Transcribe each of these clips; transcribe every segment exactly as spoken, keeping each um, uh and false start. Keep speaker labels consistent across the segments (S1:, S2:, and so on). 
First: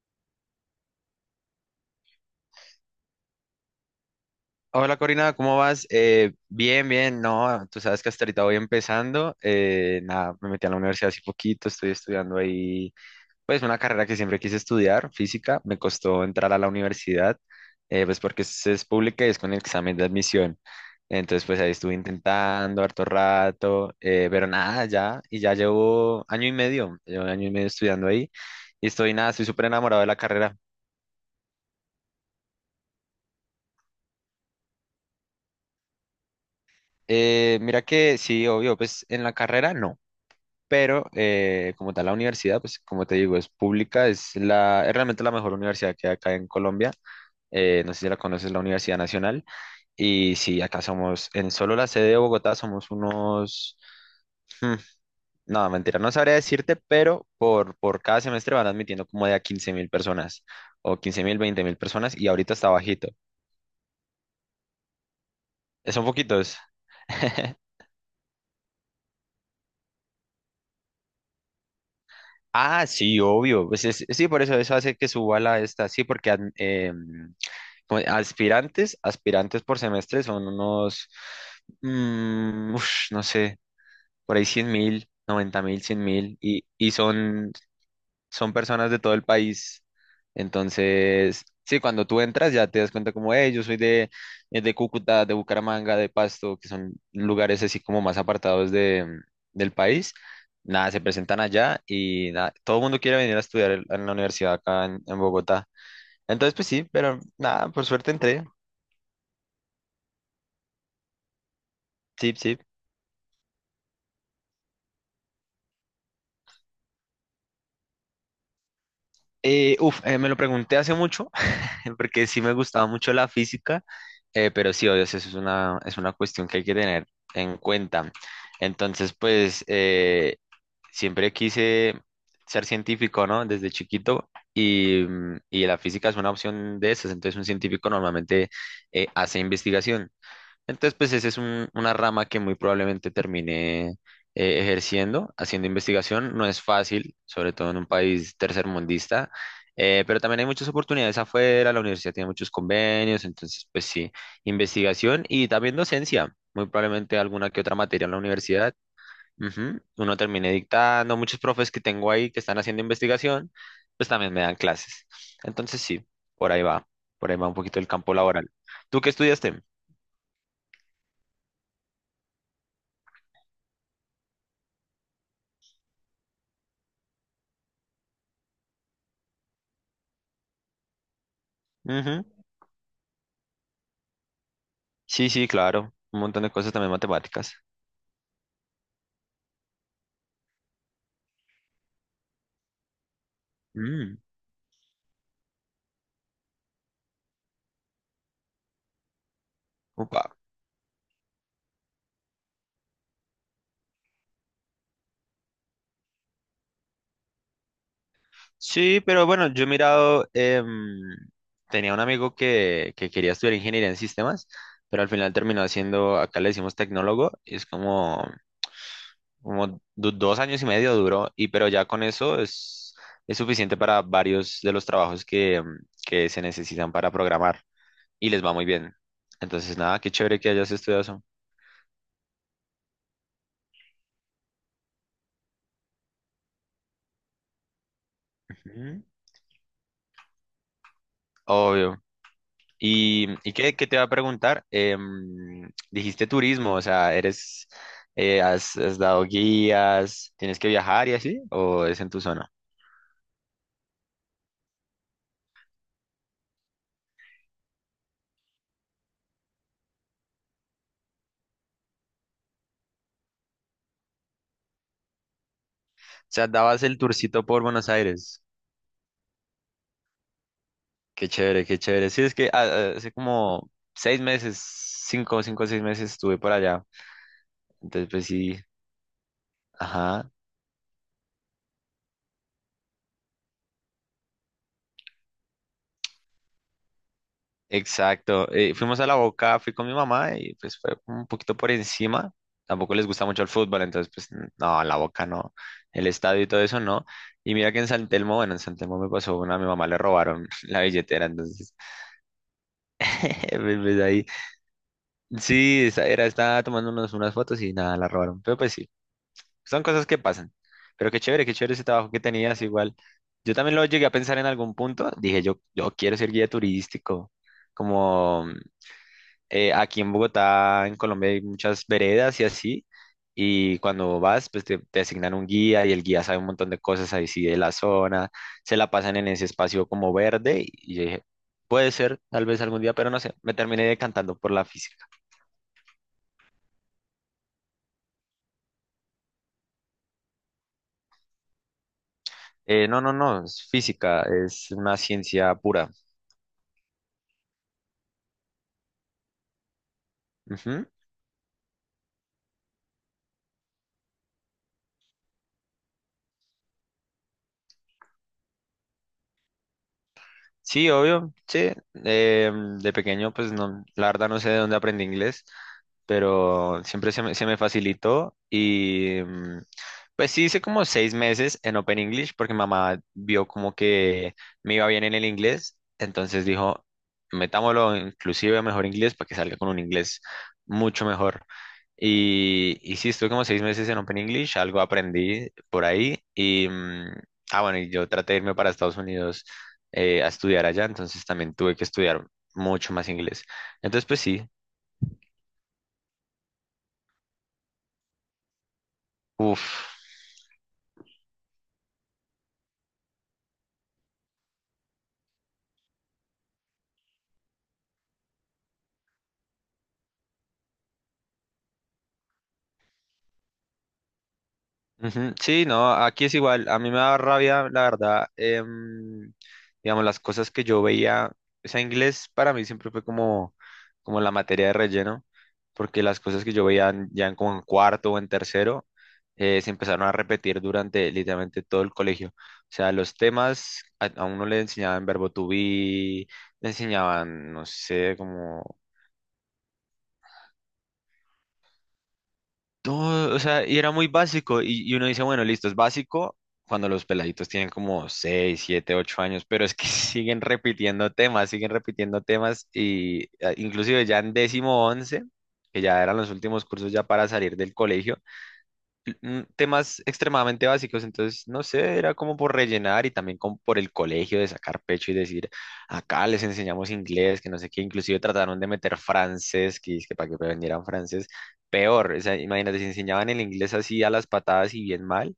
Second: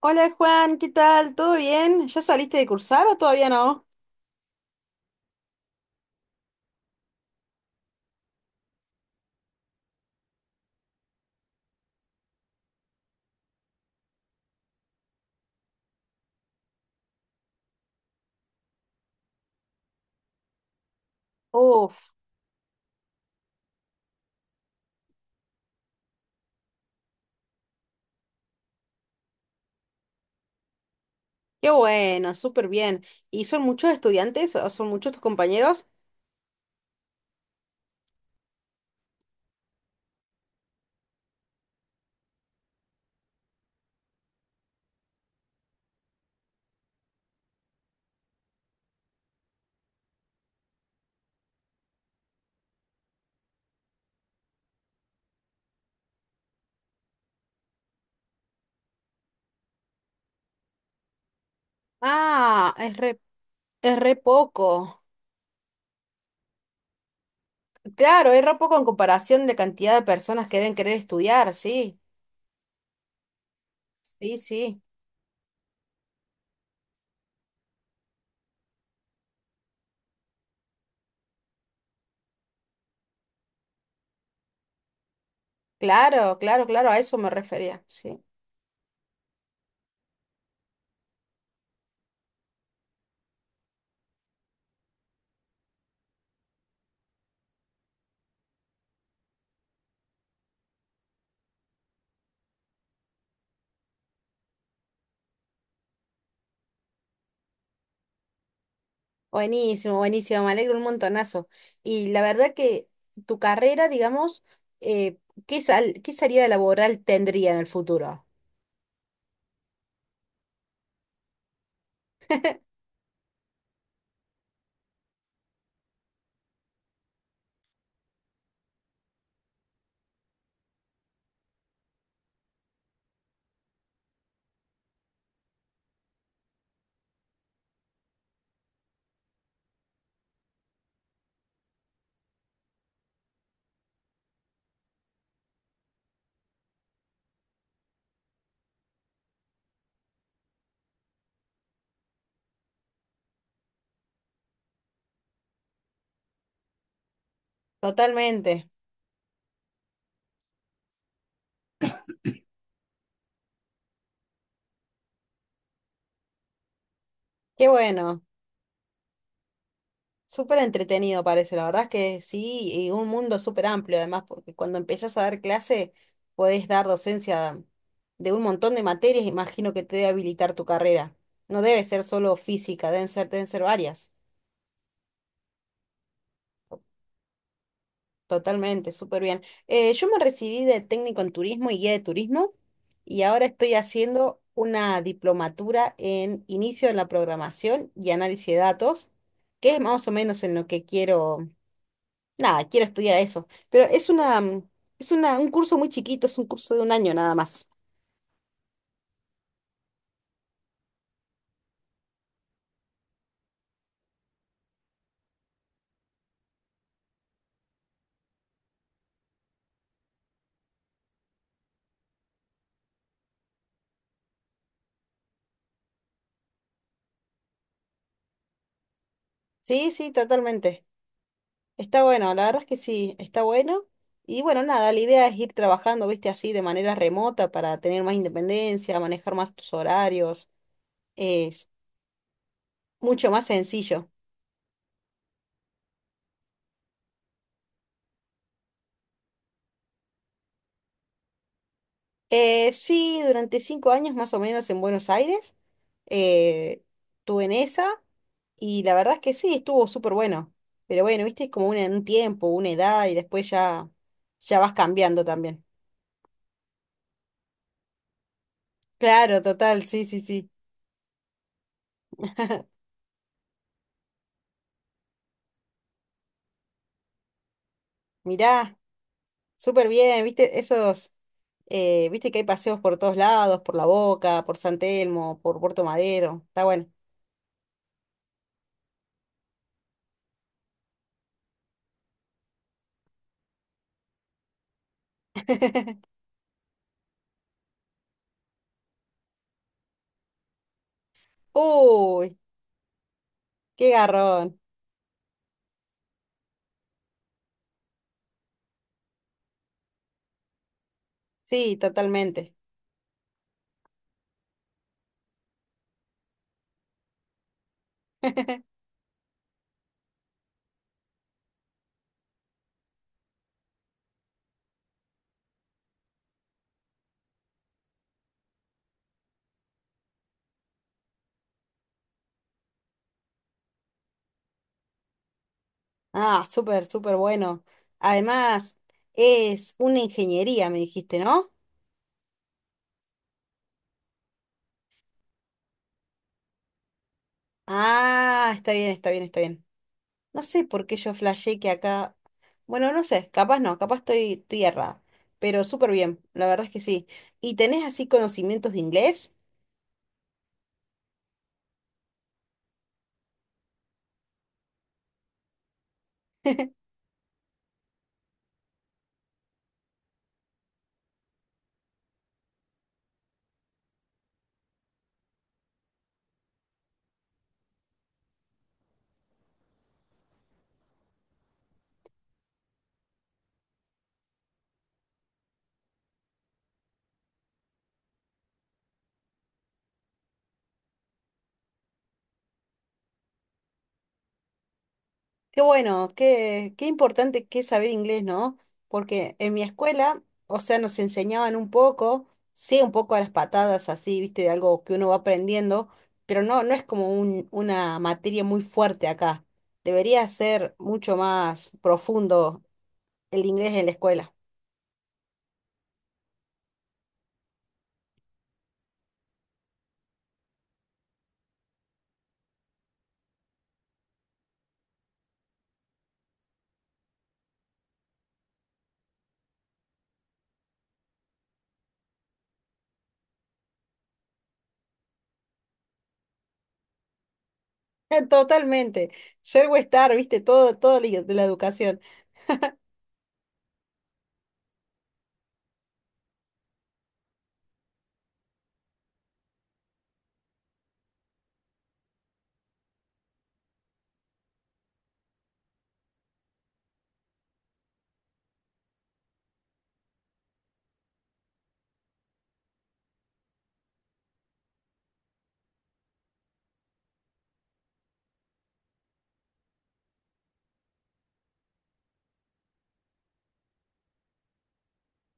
S1: Hola Juan, ¿qué tal? ¿Todo bien? ¿Ya saliste de cursar o todavía no?
S2: Hola Corina, ¿cómo vas? Eh, bien, bien, no, tú sabes que hasta ahorita voy empezando, eh, nada, me metí a la universidad hace poquito, estoy estudiando ahí, pues una carrera que siempre quise estudiar, física. Me costó entrar a la universidad, eh, pues porque es, es pública y es con el examen de admisión. Entonces pues ahí estuve
S1: Uf,
S2: intentando harto rato, eh, pero nada, ya, y ya llevo año y medio, llevo año y medio estudiando ahí, y estoy nada, estoy súper enamorado de la carrera.
S1: qué bueno, súper bien. ¿Y son muchos estudiantes o son muchos tus compañeros?
S2: Eh, mira que sí, obvio, pues en la carrera no, pero eh, como tal la universidad, pues como te digo, es pública, es la, es realmente la mejor universidad que hay acá en Colombia. Eh, no sé si la conoces, la Universidad Nacional. Y sí, acá somos, en solo la sede de Bogotá somos unos, hmm, no, mentira, no sabría decirte, pero por, por cada semestre van admitiendo como de a quince mil personas, o quince mil, veinte mil personas, y ahorita está
S1: Ah, es
S2: bajito.
S1: re, es re poco.
S2: Eh, Son poquitos.
S1: Claro, es re poco en comparación de cantidad de personas que deben querer estudiar, sí.
S2: Ah, sí, obvio. Pues es- sí,
S1: Sí,
S2: por eso eso
S1: sí.
S2: hace que suba la esta, sí, porque ad- em, co- aspirantes, aspirantes por semestre son unos, mm, ush, no sé, por ahí cien mil, noventa mil, cien mil,
S1: Claro, claro,
S2: y,
S1: claro,
S2: y
S1: a eso me
S2: son,
S1: refería, sí.
S2: son personas de todo el país. Entonces, sí, cuando tú entras ya te das cuenta como, hey, yo soy de, eh, de Cúcuta, de Bucaramanga, de Pasto, que son lugares así como más apartados de, del país. Nada, se presentan allá y nada, todo el mundo quiere venir a estudiar en en la universidad acá en en Bogotá. Entonces, pues sí, pero nada, por suerte entré.
S1: Buenísimo, buenísimo, me alegro un montonazo. Y la
S2: Sí,
S1: verdad
S2: sí.
S1: que tu carrera, digamos, eh, ¿qué sal, qué salida laboral tendría en el futuro?
S2: Eh, uf, eh, me lo pregunté hace mucho, porque sí me gustaba mucho la física, eh, pero sí, obvio, eso es una, es una cuestión que hay que tener en cuenta. Entonces, pues, eh, siempre quise ser científico, ¿no? Desde chiquito, y, mm, y la física es una opción de esas. Entonces un científico normalmente eh, hace investigación. Entonces, pues esa es un- una rama que muy probablemente termine eh, ejerciendo, haciendo investigación. No es fácil, sobre todo en un país tercermundista, eh, pero también hay muchas oportunidades afuera, la universidad tiene muchos convenios. Entonces, pues sí, investigación y también docencia, muy probablemente alguna que otra materia en la
S1: Totalmente.
S2: universidad. Ujú. Uno termine dictando, muchos profes que tengo ahí que están haciendo investigación, pues también me dan clases. Entonces, sí, por ahí va, por ahí va un
S1: Qué
S2: poquito el campo
S1: bueno.
S2: laboral. ¿Tú qué estudiaste?
S1: Súper entretenido parece. La verdad es que sí, y un mundo súper amplio además, porque cuando empezás a dar clase, podés dar docencia de un montón de materias. Imagino que te debe habilitar tu carrera. No debe ser
S2: Ujú.
S1: solo física, deben ser, deben ser varias.
S2: Sí, sí, claro. Un montón de cosas también matemáticas.
S1: Totalmente, súper bien. Eh, yo me recibí de técnico en turismo y guía de turismo, y ahora estoy
S2: Mm,
S1: haciendo una diplomatura en inicio en la programación y análisis de datos, que es más o
S2: Upa.
S1: menos en lo que quiero. Nada, quiero estudiar eso. Pero es una, mm, es una, un curso muy chiquito, es un curso de un año nada más.
S2: Sí, pero bueno, yo he mirado, em, tenía un amigo que, que quería estudiar ingeniería en sistemas, pero al final terminó haciendo, acá le decimos tecnólogo, y es como, como du- dos años y medio duró, y pero ya con eso es, es suficiente para varios de los trabajos que, em, que se necesitan para programar, y les va muy bien. Entonces,
S1: Sí,
S2: nada,
S1: sí,
S2: qué chévere que hayas
S1: totalmente.
S2: estudiado eso.
S1: Está bueno, la verdad es que sí, está bueno. Y bueno, nada, la idea es ir trabajando, viste, así de manera remota para tener más independencia,
S2: Ujú.
S1: manejar más tus horarios. Es
S2: Obvio. ¿Y,
S1: mucho más
S2: y qué, qué te va
S1: sencillo.
S2: a preguntar? Em, dijiste turismo, o sea, eres, eh, has, has dado guías, ¿tienes que viajar y así, o es en tu zona?
S1: Eh, sí, durante cinco años más o menos en Buenos Aires, eh, estuve en esa y la verdad es que sí, estuvo súper bueno. Pero bueno, viste, es como una- un tiempo, una edad y después ya, ya vas cambiando también.
S2: O sea, dabas el tourcito por Buenos Aires.
S1: Claro, total, sí, sí, sí.
S2: Qué chévere, qué chévere. Sí, es que ah, ah, hace como seis meses, cinco, cinco o seis meses estuve por allá. Entonces, pues sí.
S1: Mirá, súper bien,
S2: Ajá.
S1: viste, esos, eh, viste que hay paseos por todos lados, por La Boca, por San Telmo, por Puerto Madero, está bueno.
S2: Exacto. Eh, fuimos a la Boca, fui con mi mamá y pues fue como un poquito por encima. Tampoco les gusta mucho el fútbol, entonces pues n- no, la Boca no, el estadio y todo eso no. Y mira que en San Telmo, bueno, en San Telmo me pasó una, a mi mamá le robaron la billetera, entonces
S1: Uy,
S2: pues,
S1: qué
S2: pues, ahí.
S1: garrón.
S2: Sí, esa era, estaba tomándonos unas fotos y nada, la robaron. Pero pues sí, son cosas que pasan. Pero qué chévere, qué chévere
S1: Sí,
S2: ese trabajo que
S1: totalmente.
S2: tenías igual. Yo también lo llegué a pensar en algún punto, dije yo, yo quiero ser guía turístico como eh, aquí en Bogotá, en Colombia, hay muchas veredas y así. Y cuando vas, pues te, te asignan un guía y el guía sabe un montón de cosas ahí sí de la zona. Se la pasan en ese espacio como verde. Y yo dije, puede ser, tal vez algún día, pero no sé. Me terminé decantando por la física.
S1: Ah, súper, súper bueno. Además, es una ingeniería, me dijiste, ¿no?
S2: Eh, no, no, no, es física, es una ciencia pura.
S1: Ah, está bien, está bien, está bien. No sé por
S2: Ujú.
S1: qué yo flashé que acá... Bueno, no sé, capaz no, capaz estoy, estoy errada. Pero súper bien, la verdad es que sí. ¿Y tenés así conocimientos de inglés?
S2: Sí, obvio, sí. Eh, de pequeño, pues no, la verdad no sé de dónde aprendí inglés, pero siempre se me, se me facilitó y mm, pues sí hice como seis meses en Open English porque mamá vio como que me iba bien en el inglés, entonces dijo, metámoslo inclusive a mejor inglés para que salga con un inglés mucho mejor. Y, y sí, estuve como seis meses en Open English, algo aprendí por ahí y... mm, Ah, bueno, y yo traté de irme para Estados Unidos eh, a estudiar allá, entonces también tuve que estudiar mucho más inglés. Entonces, pues sí.
S1: Qué bueno, qué, qué importante que es saber inglés, ¿no? Porque en mi
S2: uff.
S1: escuela, o sea, nos enseñaban un poco, sí, un poco a las patadas, así, viste, de algo que uno va aprendiendo, pero no, no es como un- una materia muy fuerte acá. Debería ser mucho más profundo el inglés en la escuela.
S2: Ujú. Sí, no, aquí es igual, a mí me da rabia, la verdad, em, digamos, las cosas que yo veía, o sea, inglés para mí siempre fue como, como la materia de relleno, porque las cosas que yo veía en- ya en, como en cuarto o en tercero, eh, se empezaron a repetir durante literalmente todo el colegio. O sea, los temas, a, a uno le enseñaban verbo to be, le enseñaban, no sé, como
S1: Totalmente. Ser o estar, viste, todo, todo la- de la educación.
S2: todo, o sea, y era muy básico. Y, y uno dice, bueno, listo, es básico cuando los peladitos tienen como seis siete ocho años, pero es que siguen repitiendo temas, siguen repitiendo temas y eh, inclusive ya en décimo once, que ya eran los últimos cursos ya para salir del colegio, mm, temas extremadamente básicos. Entonces, no sé, era como por rellenar y también como por el colegio de sacar pecho y decir, acá les enseñamos inglés, que no sé qué, inclusive trataron de meter francés, que, es que para que aprendieran francés, peor, o sea, imagínate, si enseñaban el inglés así a las patadas y bien mal,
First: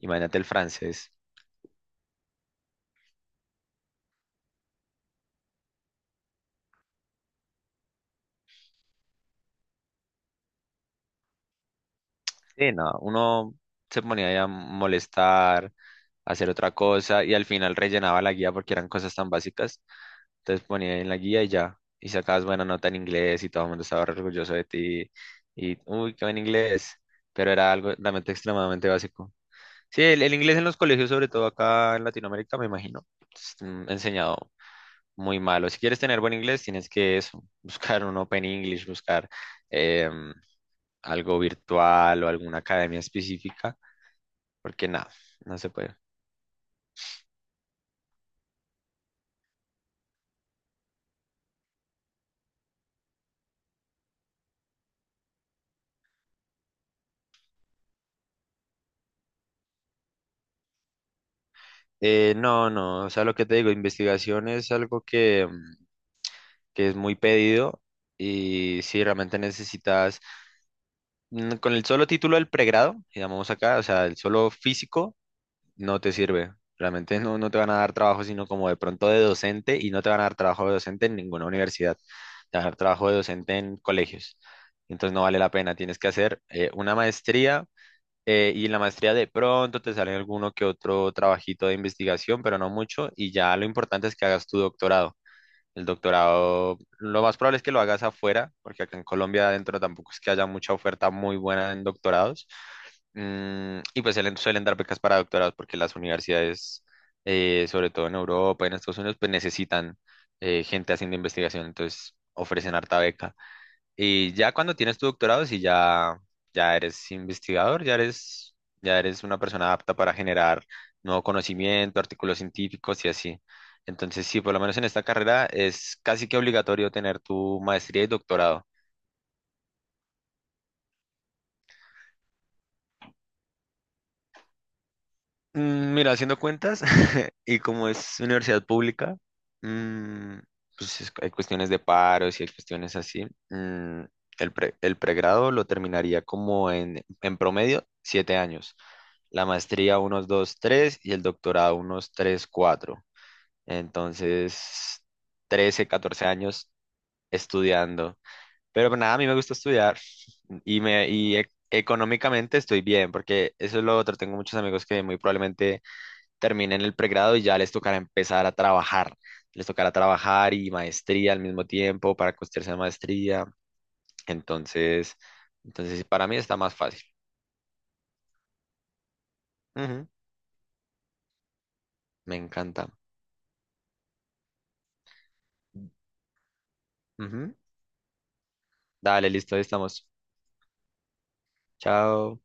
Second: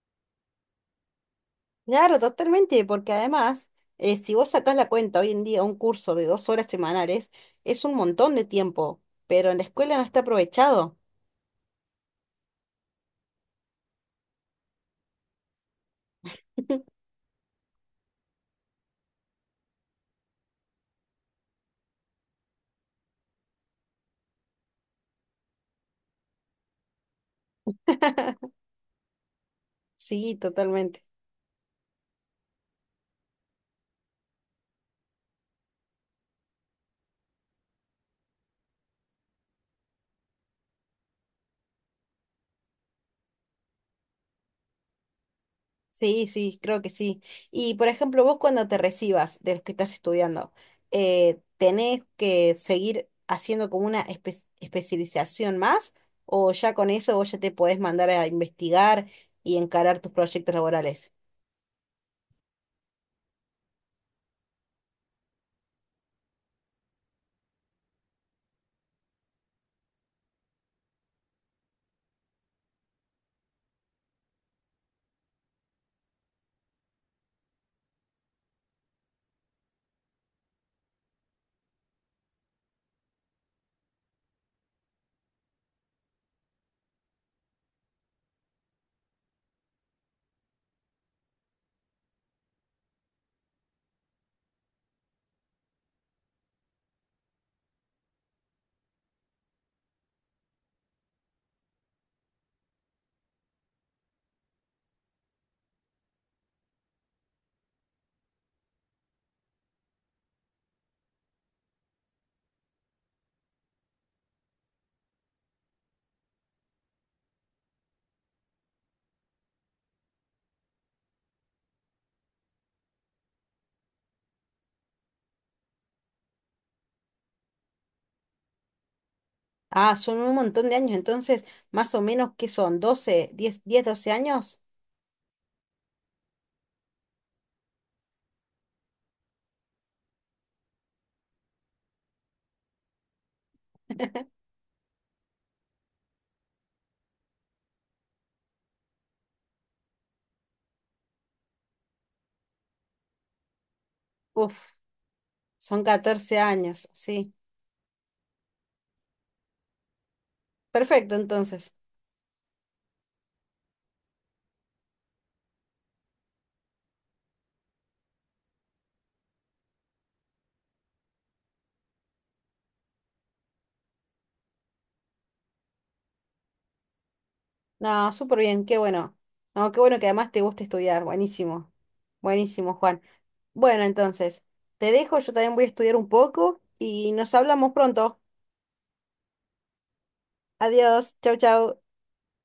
S2: imagínate el francés.
S1: Claro, totalmente, porque además, eh, si vos sacás la cuenta hoy en día, un curso de dos horas semanales es un montón de tiempo, pero en la escuela no está aprovechado.
S2: Sí, no, uno se ponía ahí a molestar, a hacer otra cosa y al final rellenaba la guía porque eran cosas tan básicas. Entonces ponía en la guía y ya. Y sacabas buena nota en inglés y todo el mundo estaba re orgulloso de ti. Y, uy, qué buen inglés. Pero era algo realmente extremadamente básico. Sí, el, el
S1: Sí,
S2: inglés en los
S1: totalmente.
S2: colegios, sobre todo acá en Latinoamérica, me imagino, es mm, enseñado muy malo. Si quieres tener buen inglés, tienes que eso, buscar un Open English, buscar em, algo virtual o alguna academia específica, porque nada, no se puede.
S1: Sí, sí, creo que sí. Y por ejemplo, vos cuando te recibas de los que estás estudiando, eh, ¿tenés que seguir haciendo como una espe- especialización más? ¿O ya con eso vos ya te podés mandar a investigar y encarar tus proyectos laborales?
S2: Eh, no, no, o sea, lo que te digo, investigación es algo que... em, que es muy pedido, y si realmente necesitas, mm, con el solo título del pregrado, llamamos acá, o sea, el solo físico, no te sirve. Realmente no, no te van a dar trabajo, sino como de pronto de docente, y no te van a dar trabajo de docente en ninguna universidad. Te van a dar trabajo de docente en colegios. Entonces no vale la pena, tienes que hacer eh, una maestría, eh, y en la maestría de pronto te sale alguno que otro trabajito de investigación, pero no mucho, y ya lo importante es que hagas tu doctorado. El doctorado, lo más probable es que lo hagas afuera, porque acá en Colombia adentro tampoco es que haya mucha oferta muy buena en doctorados. Mm, y pues suelen, suelen dar becas para doctorados porque las universidades, eh, sobre todo en Europa y en Estados Unidos, pues necesitan eh, gente haciendo investigación, entonces ofrecen harta beca. Y ya cuando tienes tu doctorado, si ya, ya eres investigador, ya eres, ya eres una persona apta para generar nuevo conocimiento, artículos científicos y así. Entonces, sí, por lo menos en esta carrera es casi que obligatorio tener tu maestría y doctorado.
S1: Ah, son un montón de años, entonces, más o menos, ¿qué son? ¿Doce, diez, diez, doce años?
S2: Mm, Mira, haciendo cuentas, y como es universidad pública, mm, pues es- hay cuestiones de paros y hay cuestiones así. Mm, el pre- el pregrado lo terminaría como en, en promedio siete años. La maestría unos dos, tres y el doctorado unos tres, cuatro.
S1: Uf,
S2: Entonces,
S1: son
S2: trece catorce
S1: catorce
S2: años
S1: años, sí.
S2: estudiando. Pero nada, a mí me gusta estudiar y, me,
S1: Perfecto,
S2: y e-
S1: entonces.
S2: económicamente estoy bien, porque eso es lo otro. Tengo muchos amigos que muy probablemente terminen el pregrado y ya les tocará empezar a trabajar. Les tocará trabajar y maestría al mismo tiempo para costearse la maestría. Entonces, entonces para mí está más fácil.
S1: No, súper bien, qué bueno. No, qué bueno que
S2: Ujú.
S1: además te gusta estudiar, buenísimo.
S2: Me
S1: Buenísimo,
S2: encanta.
S1: Juan. Bueno, entonces, te dejo, yo también voy a estudiar un poco y nos
S2: Ujú.
S1: hablamos pronto.
S2: Dale, listo, ahí estamos.
S1: Adiós, chau, chau.
S2: Chao.